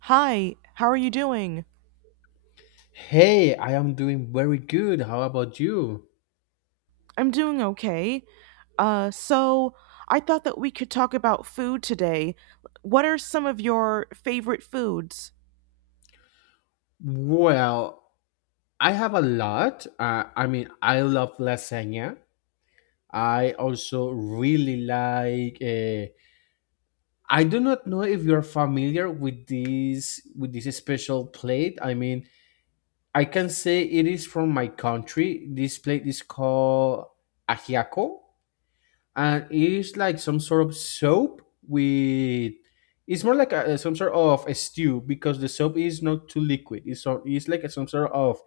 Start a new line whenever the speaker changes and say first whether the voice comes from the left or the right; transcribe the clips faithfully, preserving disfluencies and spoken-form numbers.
right: Hi, how are you doing?
left: Hey, I am doing very good. How about you?
right: I'm doing okay. Uh, so I thought that we could talk about food today. What are some of your favorite foods?
left: Well, I have a lot. Uh, I mean, I love lasagna. I also really like. Uh, I do not know if you're familiar with this with this special plate. I mean, I can say it is from my country. This plate is called ajiaco, and it is like some sort of soap with it's more like a, some sort of a stew because the soap is not too liquid it's so it's like some sort of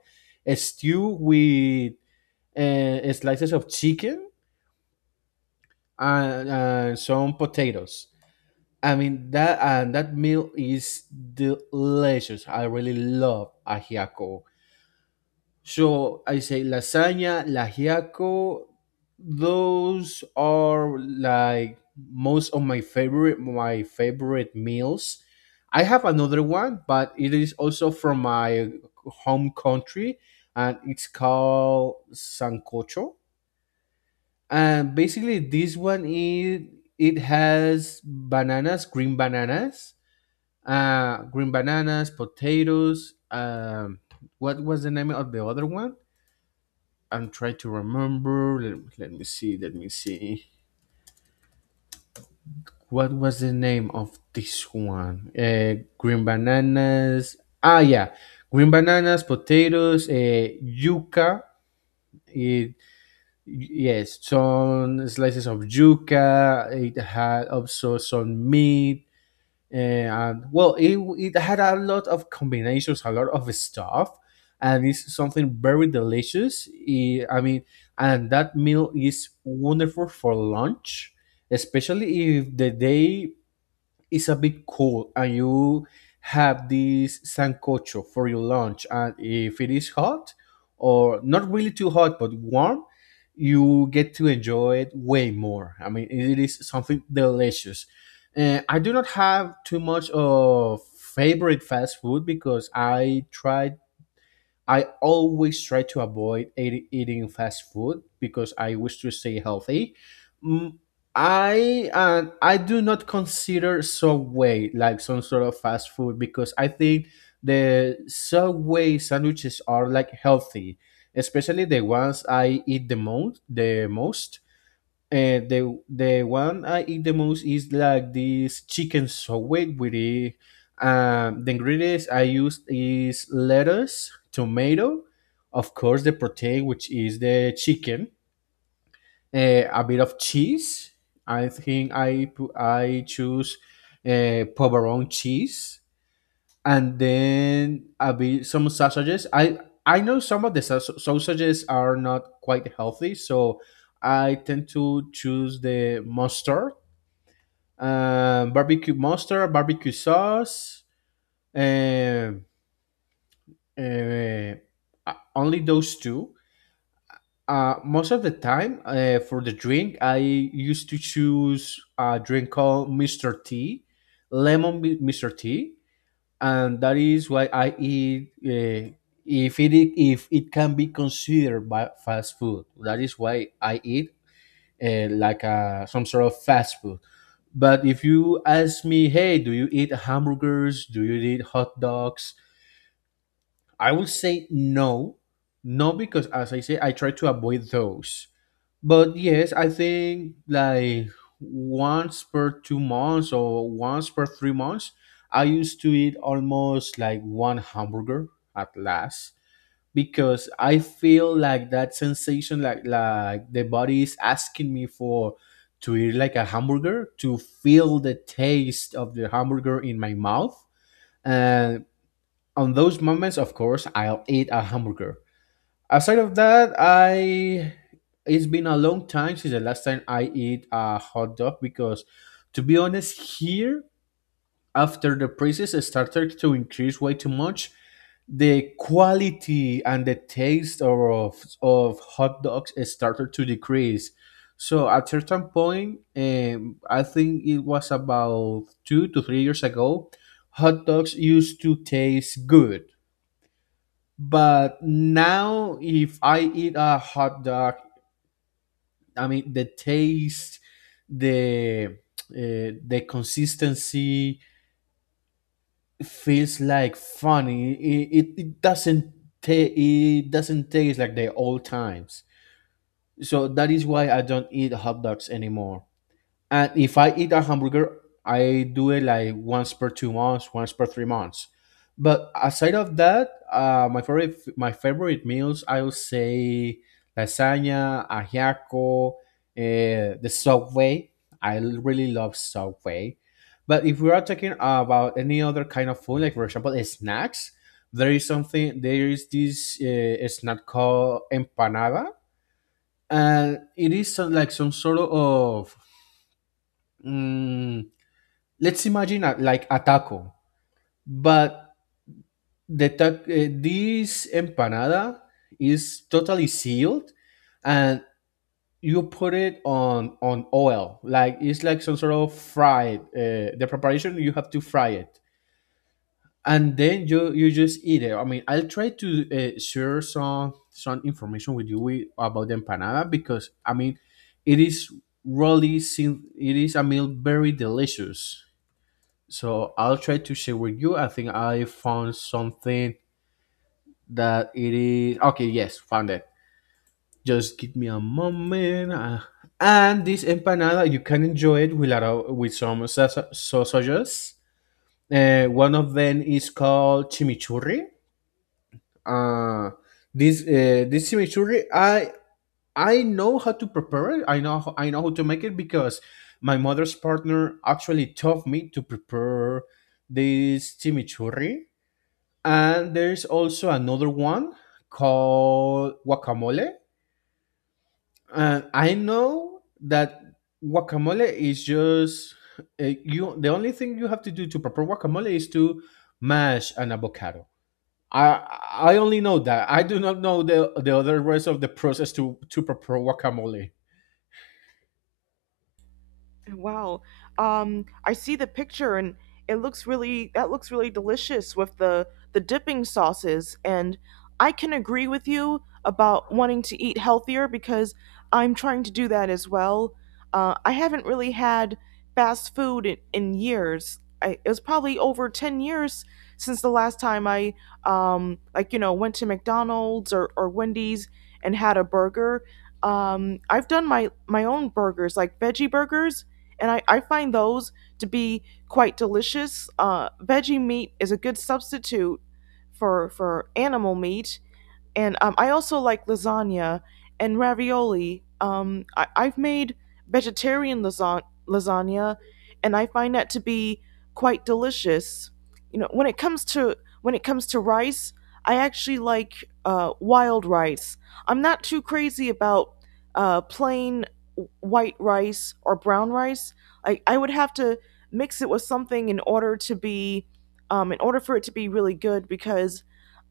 left: a stew with uh, slices of chicken and, and some potatoes. I mean that and that meal is delicious. I really love ajiaco. So I say lasagna, lagiaco. Those are like most of my favorite my favorite meals. I have another one, but it is also from my home country, and it's called sancocho. And basically, this one is it has bananas, green bananas, uh, green bananas, potatoes. Um, what was the name of the other one? I'm trying to remember. Let, let me see. Let me see. What was the name of this one? Uh, green bananas. Ah, yeah, green bananas, potatoes, uh, yuca. It Yes, some slices of yuca. It had also some meat, and well, it, it had a lot of combinations, a lot of stuff, and it's something very delicious. Eh, i mean and that meal is wonderful for lunch, especially if the day it's a bit cold and you have this sancocho for your lunch. And if it is hot, or not really too hot but warm, you get to enjoy it way more. I mean it is something delicious. uh, I do not have too much of favorite fast food because i tried I always try to avoid eat- eating fast food because I wish to stay healthy. Mm, I uh, I do not consider Subway like some sort of fast food because I think the Subway sandwiches are like healthy, especially the ones I eat the most. The most uh, the the one I eat the most is like this chicken soup with it. Um, the ingredients I use is lettuce, tomato, of course the protein which is the chicken, uh, a bit of cheese. I think I pu- I choose uh, pepperoni cheese, and then a bit some sausages. I I know some of the sau- sausages are not quite healthy, so I tend to choose the mustard, um, barbecue mustard, barbecue sauce, and uh, uh, only those two. Uh, most of the time, uh, for the drink, I used to choose a drink called mister T, lemon Mi- mister T. And that is why I eat. Uh, if it, if it can be considered by fast food, that is why I eat uh, like uh, some sort of fast food. But if you ask me, hey, do you eat hamburgers? Do you eat hot dogs? I will say no, no, because as I say, I try to avoid those. But yes, I think like once per two months or once per three months, I used to eat almost like one hamburger at last, because I feel like that sensation, like like the body is asking me for to eat like a hamburger, to feel the taste of the hamburger in my mouth, and on those moments, of course, I'll eat a hamburger. Aside of that, I it's been a long time since the last time I eat a hot dog because, to be honest, here after the prices started to increase way too much, the quality and the taste of of hot dogs started to decrease. So at certain point, um, I think it was about two to three years ago, hot dogs used to taste good. But now, if I eat a hot dog, I mean the taste, the uh, the consistency feels like funny. It, it, it doesn't ta- it doesn't taste like the old times. So that is why I don't eat hot dogs anymore. And if I eat a hamburger, I do it like once per two months, once per three months. But aside of that, uh, my favorite my favorite meals, I would say lasagna, ajiaco, uh, the Subway. I really love Subway. But if we are talking about any other kind of food, like for example snacks, there is something. There is this uh, snack called empanada, and it is some, like some sort of. Mm, let's imagine a, like a taco, but the ta- uh, this empanada is totally sealed, and you put it on on oil, like it's like some sort of fried. Uh, the preparation you have to fry it, and then you you just eat it. I mean, I'll try to uh, share some some information with you with, about the empanada because I mean, it is really sim- it is a meal very delicious. So I'll try to share with you. I think I found something that it is okay. Yes, found it. Just give me a moment. uh, and this empanada, you can enjoy it with a, lot of- with some sa- sausages. Uh, one of them is called chimichurri. Uh, this uh, this chimichurri, I I know how to prepare it. I know how, I know how to make it because my mother's partner actually taught me to prepare this chimichurri. And there's also another one called guacamole. And I know that guacamole is just uh, you. The only thing you have to do to prepare guacamole is to mash an avocado. I I only know that. I do not know the the other rest of the process to to prepare guacamole.
right: Wow. Um, I see the picture and it looks really that looks really delicious with the the dipping sauces, and I can agree with you about wanting to eat healthier because I'm trying to do that as well. Uh, I haven't really had fast food in, in years. I, it was probably over ten years since the last time I um, like you know went to McDonald's or, or Wendy's and had a burger. Um, I've done my my own burgers like veggie burgers, and I, I find those to be quite delicious. Uh, veggie meat is a good substitute for for animal meat, and um, I also like lasagna and ravioli. Um, I, I've made vegetarian lasa- lasagna, and I find that to be quite delicious. You know, when it comes to when it comes to rice, I actually like uh, wild rice. I'm not too crazy about uh, plain w- white rice or brown rice. I, I would have to mix it with something in order to be um, in order for it to be really good because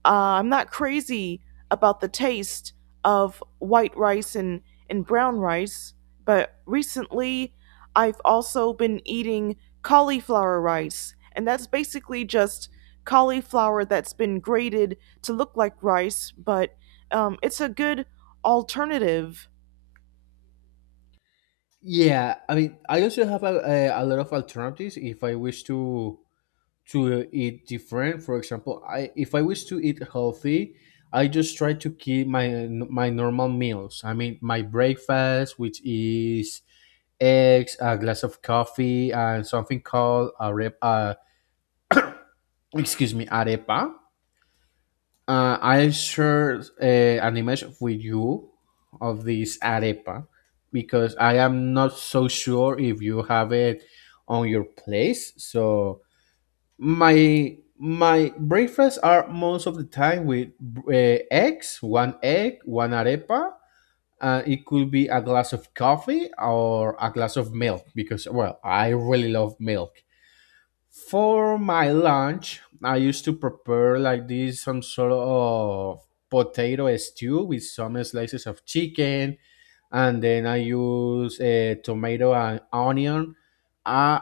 right: uh, I'm not crazy about the taste of white rice and, and brown rice, but recently I've also been eating cauliflower rice, and that's basically just cauliflower that's been grated to look like rice, but um, it's a good alternative.
left: Yeah, I mean, I also have a, a, a lot of alternatives if I wish to to eat different. For example, I if I wish to eat healthy, I just try to keep my my normal meals. I mean, my breakfast, which is eggs, a glass of coffee, and something called arepa. Uh, excuse me, arepa. Uh, I share uh, an image with you of this arepa because I am not so sure if you have it on your place. So My my breakfasts are most of the time with uh, eggs, one egg, one arepa. Uh, it could be a glass of coffee or a glass of milk because, well, I really love milk. For my lunch, I used to prepare like this some sort of potato stew with some slices of chicken, and then I use uh, tomato and onion. Uh,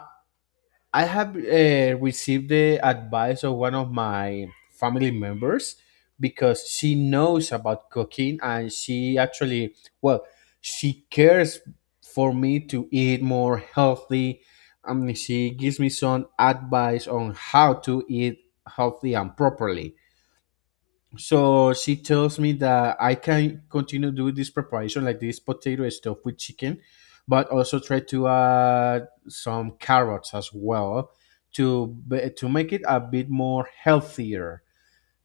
left: I have uh, received the advice of one of my family members because she knows about cooking, and she actually, well, she cares for me to eat more healthy. I mean, she gives me some advice on how to eat healthy and properly. So she tells me that I can continue doing this preparation, like this potato stuff with chicken, but also try to add some carrots as well to be- to make it a bit more healthier.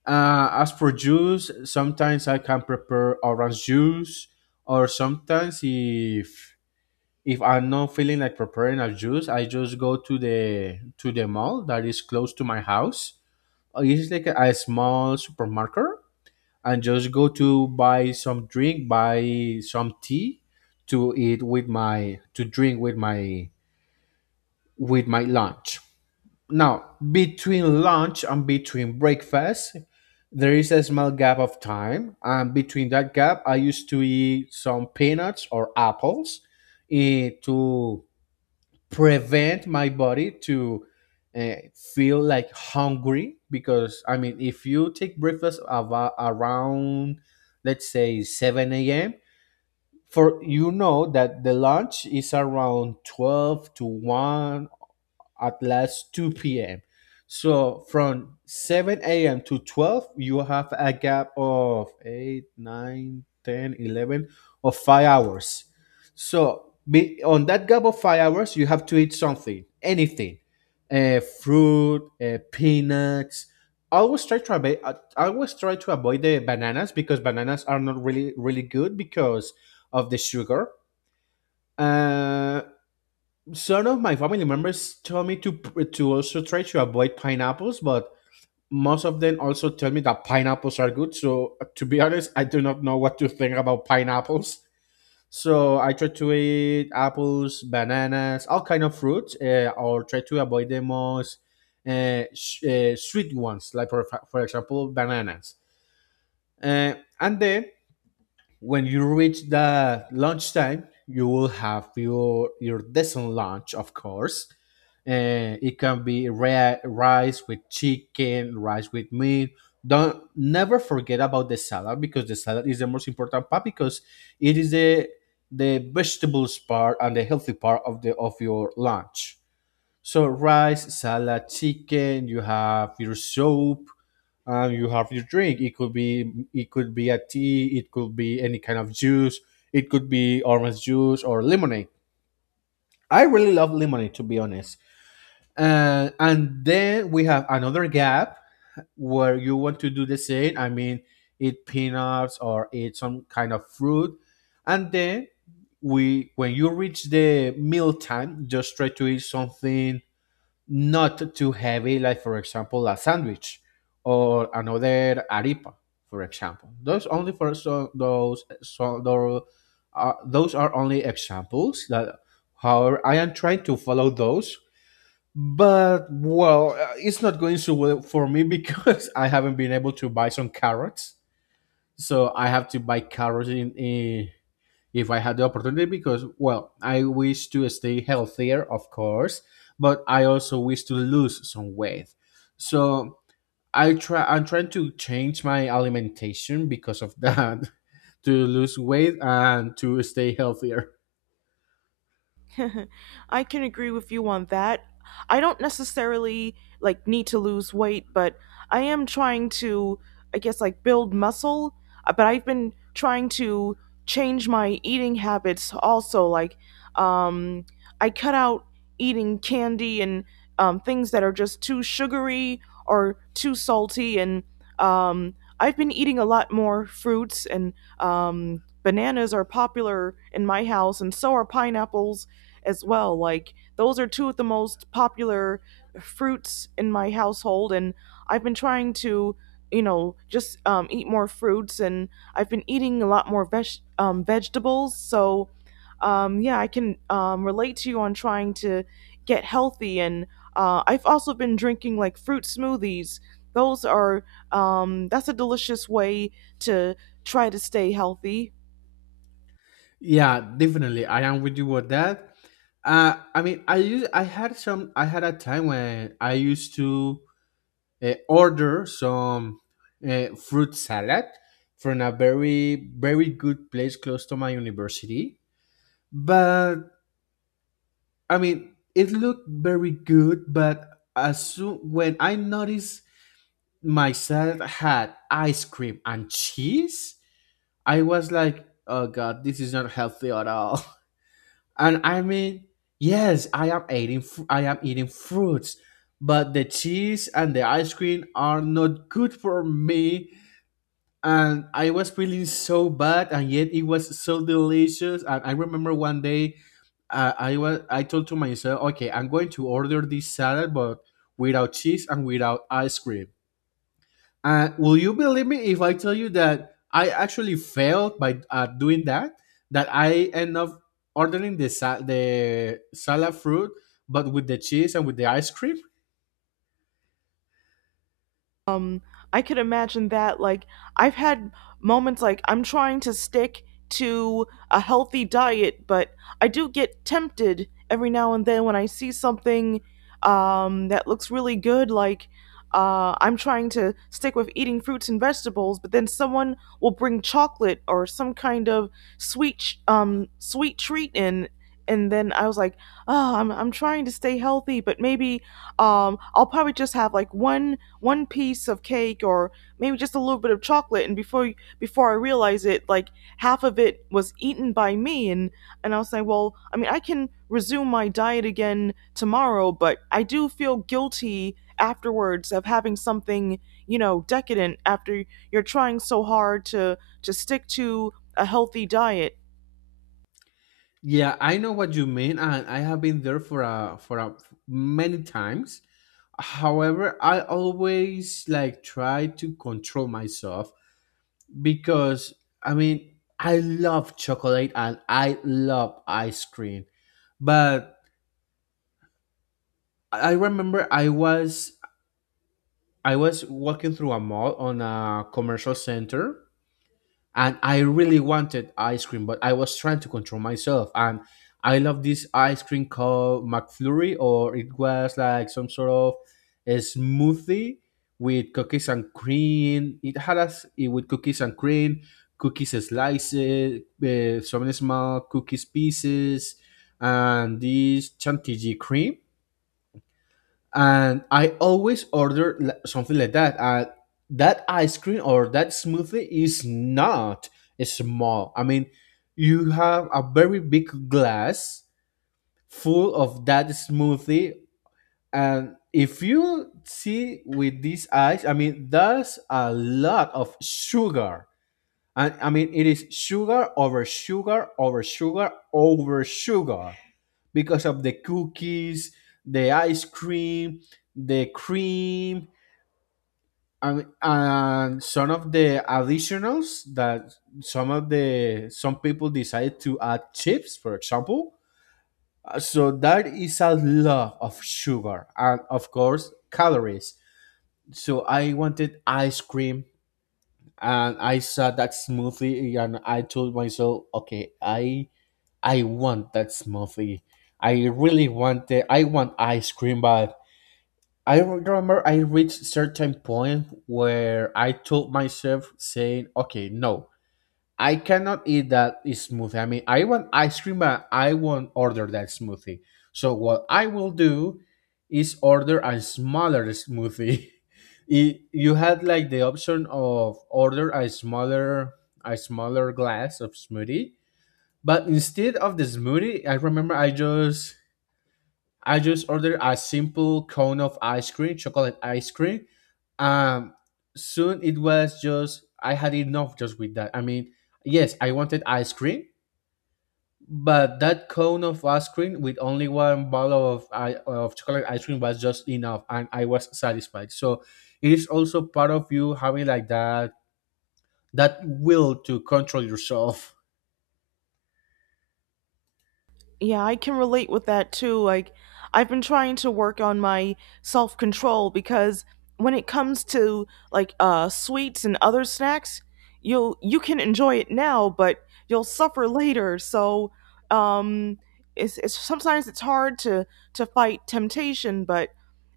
left: Uh, as for juice, sometimes I can prepare orange juice, or sometimes if if I'm not feeling like preparing a juice, I just go to the to the mall that is close to my house. Uh, It's like a, a small supermarket, and just go to buy some drink, buy some tea to eat with my to drink with my with my lunch. Now, between lunch and between breakfast, there is a small gap of time, and between that gap, I used to eat some peanuts or apples eh, to prevent my body to uh, feel like hungry, because i mean if you take breakfast ava- around, let's say seven a.m, for you know that the lunch is around twelve to one, at last two p m. So from seven a m to twelve, you have a gap of eight, nine, ten, eleven, ten, of five hours. So be, on that gap of five hours, you have to eat something, anything, uh, fruit, uh, peanuts. I always try to avoid. I I always try to avoid the bananas because bananas are not really really good because of the sugar. Uh, some of my family members tell me to to also try to avoid pineapples, but most of them also tell me that pineapples are good. So to be honest, I do not know what to think about pineapples. So I try to eat apples, bananas, all kind of fruits, uh, or try to avoid the most uh, sh- uh, sweet ones, like for, for example bananas. Uh, and then when you reach the lunchtime, you will have your your decent lunch, of course. Uh, it can be ri- rice with chicken, rice with meat. Don't never forget about the salad because the salad is the most important part because it is the the vegetables part and the healthy part of the of your lunch. So rice, salad, chicken. You have your soup and you have your drink. It could be it could be a tea, it could be any kind of juice, it could be orange juice or lemonade. I really love lemonade, to be honest. Uh, and then we have another gap where you want to do the same. I mean, eat peanuts or eat some kind of fruit, and then we when you reach the meal time, just try to eat something not too heavy, like for example a sandwich or another arepa, for example. Those only for so those so those are, Those are only examples that, however, I am trying to follow. Those but well, uh, it's not going so well for me because I haven't been able to buy some carrots. So I have to buy carrots in, in if I had the opportunity because, well, I wish to stay healthier, of course, but I also wish to lose some weight. So I try. I'm trying to change my alimentation because of that, to lose weight and to stay healthier.
right: I can agree with you on that. I don't necessarily like need to lose weight, but I am trying to I guess like build muscle. Uh, but I've been trying to change my eating habits also like um I cut out eating candy, and um things that are just too sugary or too salty, and um I've been eating a lot more fruits, and um bananas are popular in my house, and so are pineapples as well. Like those are two of the most popular fruits in my household, and I've been trying to, you know, just um, eat more fruits, and I've been eating a lot more veg- um, vegetables. So, um, yeah, I can um, relate to you on trying to get healthy, and uh, I've also been drinking like fruit smoothies. Those are um, that's a delicious way to try to stay healthy.
left: Yeah, definitely. I am with you with that. Uh, I mean, I used I had some. I had a time when I used to uh, order some uh, fruit salad from a very very good place close to my university. But I mean, it looked very good, but as soon when I noticed my salad had ice cream and cheese, I was like, oh god, this is not healthy at all. And I mean, yes, i am eating fr- I am eating fruits, but the cheese and the ice cream are not good for me, and I was feeling so bad, and yet it was so delicious. And I remember one day, uh, I was I told to myself, okay, I'm going to order this salad, but without cheese and without ice cream. And will you believe me if I tell you that I actually failed by uh, doing that? That I end up ordering the sa- the salad fruit, but with the cheese and with the ice cream.
right: I could imagine that. Like, I've had moments like I'm trying to stick to a healthy diet, but I do get tempted every now and then when I see something um, that looks really good. Like, uh, I'm trying to stick with eating fruits and vegetables, but then someone will bring chocolate or some kind of sweet, ch- um, sweet treat in. And then I was like, oh, I'm, I'm trying to stay healthy, but maybe um, I'll probably just have like one one piece of cake, or maybe just a little bit of chocolate, and before before I realize it, like half of it was eaten by me, and and I'll say, well, I mean, I can resume my diet again tomorrow, but I do feel guilty afterwards of having something, you know, decadent after you're trying so hard to to stick to a healthy diet.
left: Yeah, I know what you mean, and I have been there for a for a many times. However, I always like try to control myself because I mean, I love chocolate and I love ice cream. But I remember I was I was walking through a mall on a commercial center and I really wanted ice cream, but I was trying to control myself. And I love this ice cream called McFlurry, or it was like some sort of a smoothie with cookies and cream. It had us it with cookies and cream, cookies slices, uh, some small cookies pieces, and this chantilly cream. And I always order li- something like that. And that ice cream or that smoothie is not small. I mean, you have a very big glass full of that smoothie, and if you see with these eyes, I mean, that's a lot of sugar. And I mean, it is sugar over sugar over sugar over sugar because of the cookies, the ice cream, the cream, and, and some of the additionals that some of the some people decide to add chips, for example. Uh, So that is a lot of sugar and of course calories. So I wanted ice cream and I saw that smoothie and I told myself, okay, I I want that smoothie. I really want it. I want ice cream, but I remember I reached certain point where I told myself saying, okay, no, I cannot eat that smoothie. I mean, I want ice cream, but I won't order that smoothie. So what I will do is order a smaller smoothie. It, you had like the option of order a smaller a smaller glass of smoothie, but instead of the smoothie, I remember I just I just ordered a simple cone of ice cream, chocolate ice cream. Um, Soon it was just I had enough just with that. I mean, yes, I wanted ice cream, but that cone of ice cream with only one bottle of i- of chocolate ice cream was just enough, and I was satisfied. So it is also part of you having like that that will to control yourself.
right: Yeah, I can relate with that too. Like, I've been trying to work on my self control, because when it comes to like uh, sweets and other snacks, you'll you can enjoy it now, but you'll suffer later. So, um, it's, it's sometimes it's hard to to fight temptation, but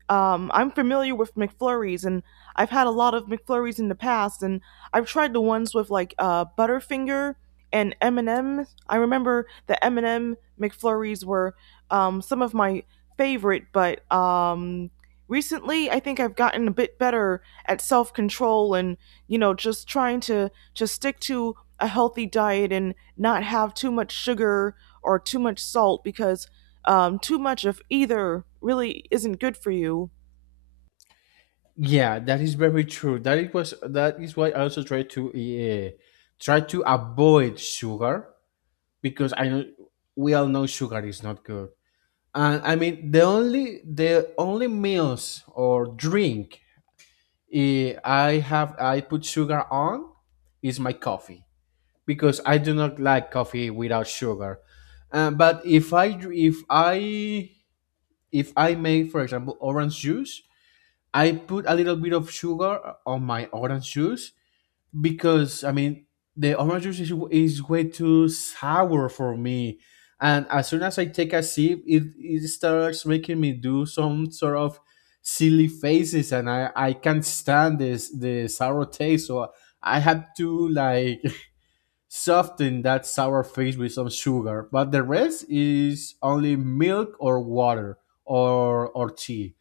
right: um, I'm familiar with McFlurries, and I've had a lot of McFlurries in the past, and I've tried the ones with like uh, Butterfinger and M and M. I remember the M and M McFlurries were um, some of my favorite, but um, recently I think I've gotten a bit better at self control, and you know just trying to to stick to a healthy diet and not have too much sugar or too much salt because um, too much of either really isn't good for you.
left: Yeah, that is very true. That it was That is why I also try to uh, try to avoid sugar because I know we all know sugar is not good. And I mean, the only the only meals or drink eh, I have I put sugar on is my coffee because I do not like coffee without sugar. Uh, but if I dr- if I if I make, for example, orange juice, I put a little bit of sugar on my orange juice because I mean, the orange juice is, is way too sour for me, and as soon as I take a sip, it, it starts making me do some sort of silly faces, and I I can't stand this the sour taste, so I have to like soften that sour face with some sugar. But the rest is only milk or water or or tea.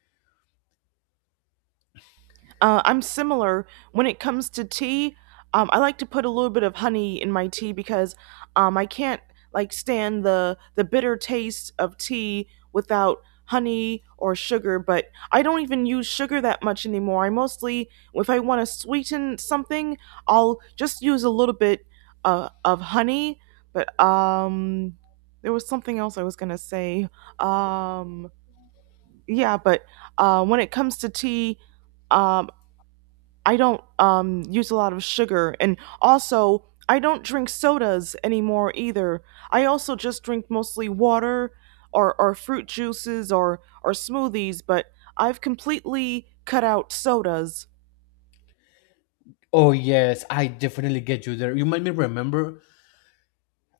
right: Uh, I'm similar when it comes to tea. Um, I like to put a little bit of honey in my tea because um, I can't like stand the the bitter taste of tea without honey or sugar. But I don't even use sugar that much anymore. I mostly, if I want to sweeten something, I'll just use a little bit uh, of honey. But um, there was something else I was gonna say. Um, yeah, but uh, when it comes to tea, um, I don't um, use a lot of sugar, and also I don't drink sodas anymore either. I also just drink mostly water or or fruit juices or or smoothies, but I've completely cut out sodas.
left: Oh yes, I definitely get you there. You made me remember.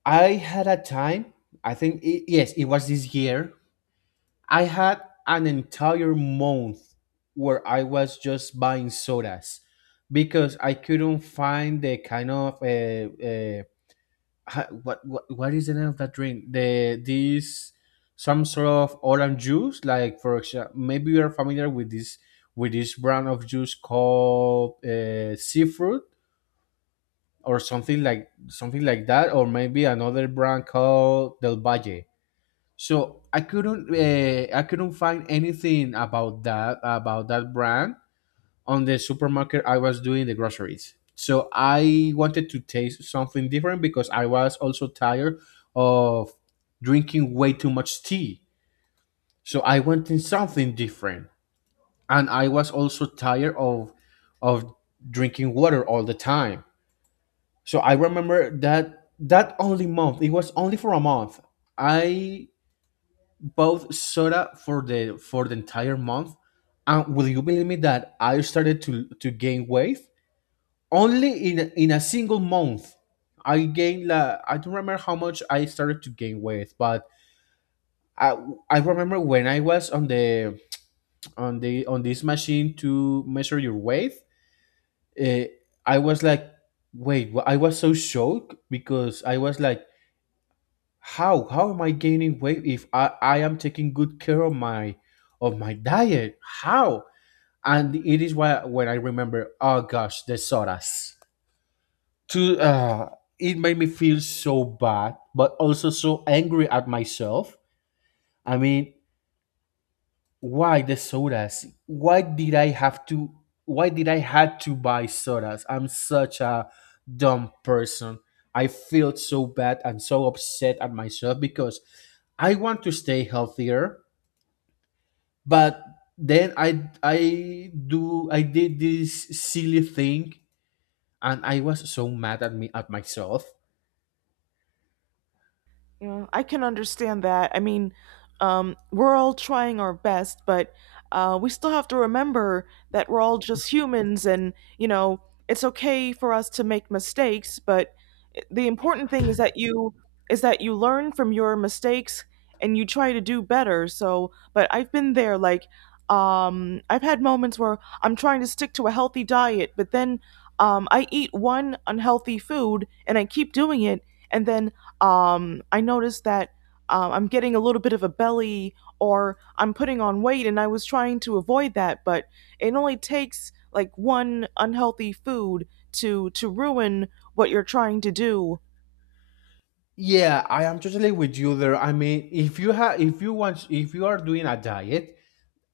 left: I had a time. I think it, yes, it was this year. I had an entire month where I was just buying sodas because I couldn't find the kind of uh, uh, what what what is the name of that drink? The this Some sort of orange juice, like for example, maybe you are familiar with this with this brand of juice called uh, seafood, or something like something like that, or maybe another brand called Del Valle. So I couldn't uh, I couldn't find anything about that about that brand on the supermarket I was doing the groceries. So I wanted to taste something different because I was also tired of drinking way too much tea. So I wanted something different, and I was also tired of of drinking water all the time. So I remember that that only month. It was only for a month. I bought soda for the for the entire month, and will you believe me that I started to to gain weight only in a- in a single month? I gained la I don't remember how much I started to gain weight, but I I remember when I was on the on the on this machine to measure your weight. Uh, I was like, wait, wh- I was so shocked because I was like, how how am I gaining weight if i i am taking good care of my of my diet, how? And it is why when I remember, oh gosh, the sodas. To uh It made me feel so bad but also so angry at myself. I mean, why the sodas? Why did I have to? Why did I had to buy sodas? I'm such a dumb person. I feel so bad and so upset at myself because I want to stay healthier, but then i i do I did this silly thing and I was so mad at me at myself.
right: You know, I can understand that. I mean, um, we're all trying our best, but uh, we still have to remember that we're all just humans, and you know, it's okay for us to make mistakes, but the important thing is that you is that you learn from your mistakes and you try to do better. So but I've been there, like, um I've had moments where I'm trying to stick to a healthy diet, but then um I eat one unhealthy food and I keep doing it, and then um I notice that um, I'm getting a little bit of a belly or I'm putting on weight, and I was trying to avoid that, but it only takes like one unhealthy food to to ruin what you're trying to do.
left: Yeah, I am totally with you there. I mean, if you have, if you want, if you are doing a diet,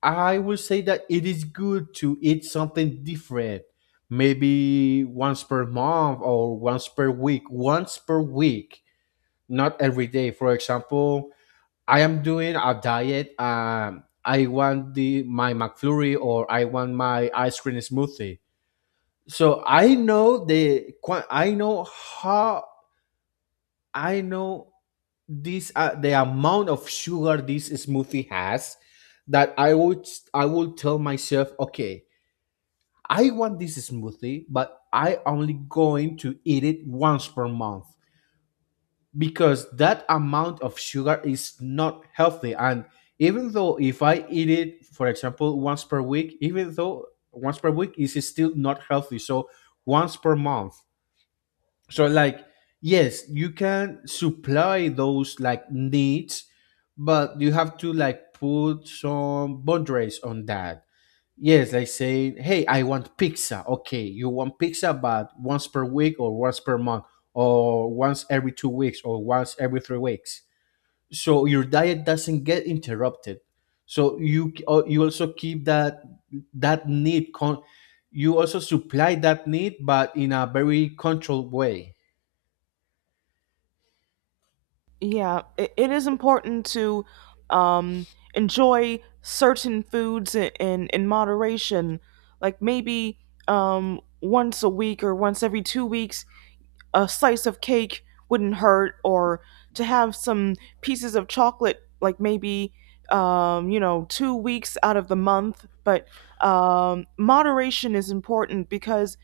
left: I will say that it is good to eat something different, maybe once per month or once per week. Once per week, not every day. For example, I am doing a diet. Um, I want the my McFlurry or I want my ice cream smoothie. So I know the qua- I know how I know this, uh, the amount of sugar this smoothie has, that I would I would tell myself, okay, I want this smoothie, but I only going to eat it once per month because that amount of sugar is not healthy. And even though if I eat it, for example, once per week, even though once per week is still not healthy. So once per month. So like yes, you can supply those like needs, but you have to like put some boundaries on that. Yes, they say, hey, I want pizza. Okay, you want pizza, but once per week or once per month or once every two weeks or once every three weeks. So your diet doesn't get interrupted. So you uh, you also keep that that need con- you also supply that need, but in a very controlled way.
right: Yeah, it, it is important to um, enjoy certain foods in, in, in moderation. Like maybe um, once a week or once every two weeks, a slice of cake wouldn't hurt, or to have some pieces of chocolate, like maybe, um, you know, two weeks out of the month. But um, moderation is important because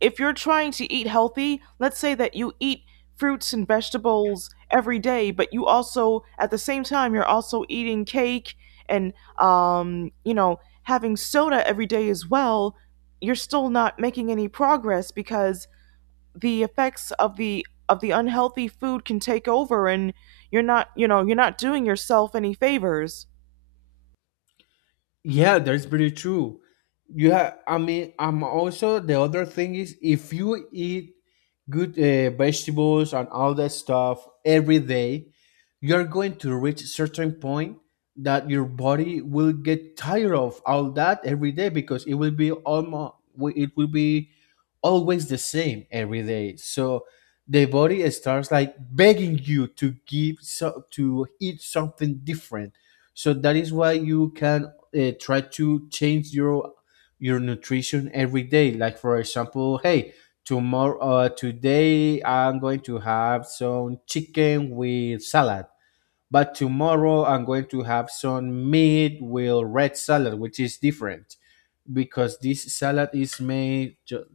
right: if you're trying to eat healthy, let's say that you eat fruits and vegetables every day, but you also, at the same time, you're also eating cake and, um, you know, having soda every day as well, you're still not making any progress because the effects of the of the unhealthy food can take over, and you're not, you know, you're not doing yourself any favors.
left: Yeah, that's pretty true. You have, I mean, I'm also, the other thing is, if you eat good uh, vegetables and all that stuff every day, you're going to reach a certain point that your body will get tired of all that every day, because it will be almost, it will be always the same every day. So the body starts like begging you to give so to eat something different. So that is why you can uh, try to change your your nutrition every day. Like for example, hey, tomorrow uh, today I'm going to have some chicken with salad, but tomorrow I'm going to have some meat with red salad, which is different because this salad is made ju-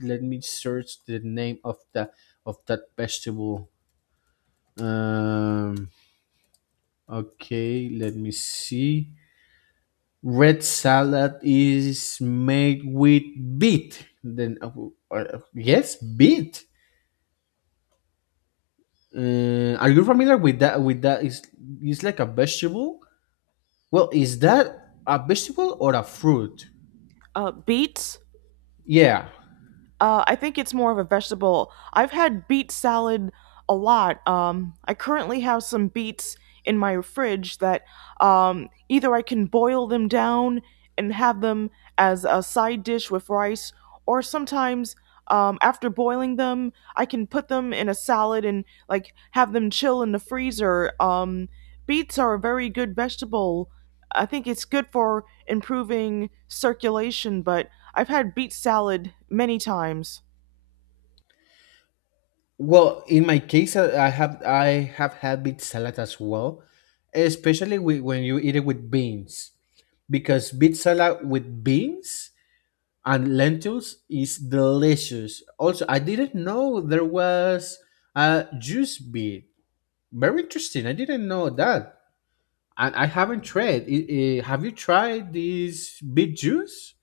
left: let me search the name of the of that vegetable. Um okay let me see Red salad is made with beet. Then uh, uh, yes, beet. Uh, are you familiar with that? With that is, it's like a vegetable. Well, is that a vegetable or a fruit?
right: uh, Beets.
left: Yeah.
right: Uh, I think it's more of a vegetable. I've had beet salad a lot. Um, I currently have some beets in my fridge that um, either I can boil them down and have them as a side dish with rice, or sometimes um, after boiling them, I can put them in a salad and like have them chill in the freezer. Um, beets are a very good vegetable. I think it's good for improving circulation, but I've had beet salad many times.
left: Well, in my case, I I have I have had beet salad as well, especially with, when you eat it with beans, because beet salad with beans and lentils is delicious. Also, I didn't know there was a juice beet. Very interesting. I didn't know that. And I haven't tried it. Eh, have you tried this beet juice?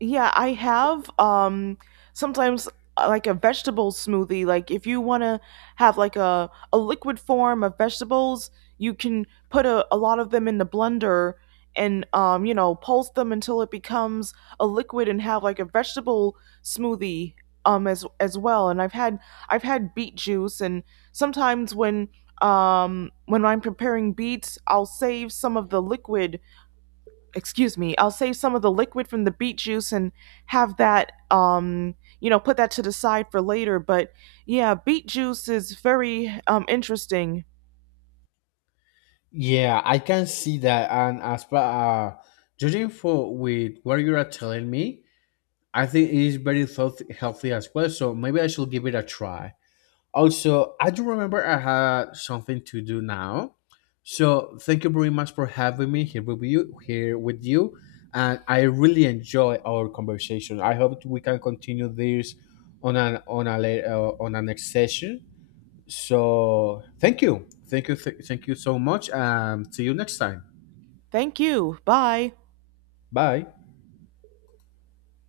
right: Yeah, I have. Um, sometimes uh, like a vegetable smoothie. Like if you want to have like a a liquid form of vegetables, you can put a, a lot of them in the blender, and um, you know pulse them until it becomes a liquid and have like a vegetable smoothie um as as well. And I've had I've had beet juice, and sometimes when um when I'm preparing beets, I'll save some of the liquid excuse me, I'll save some of the liquid from the beet juice and have that, um, you know, put that to the side for later. But yeah, beet juice is very um, interesting.
left: Yeah, I can see that. And as per, uh, judging for with what you are telling me, I think it is very health- healthy as well. So maybe I should give it a try. Also, I do remember I had something to do now. So thank you very much for having me here with you here with you. And I really enjoy our conversation. I hope we can continue this on an on a la- uh, on a next session. So thank you, thank you, th- thank you so much, and see you next time.
right: Thank you. Bye.
left: Bye.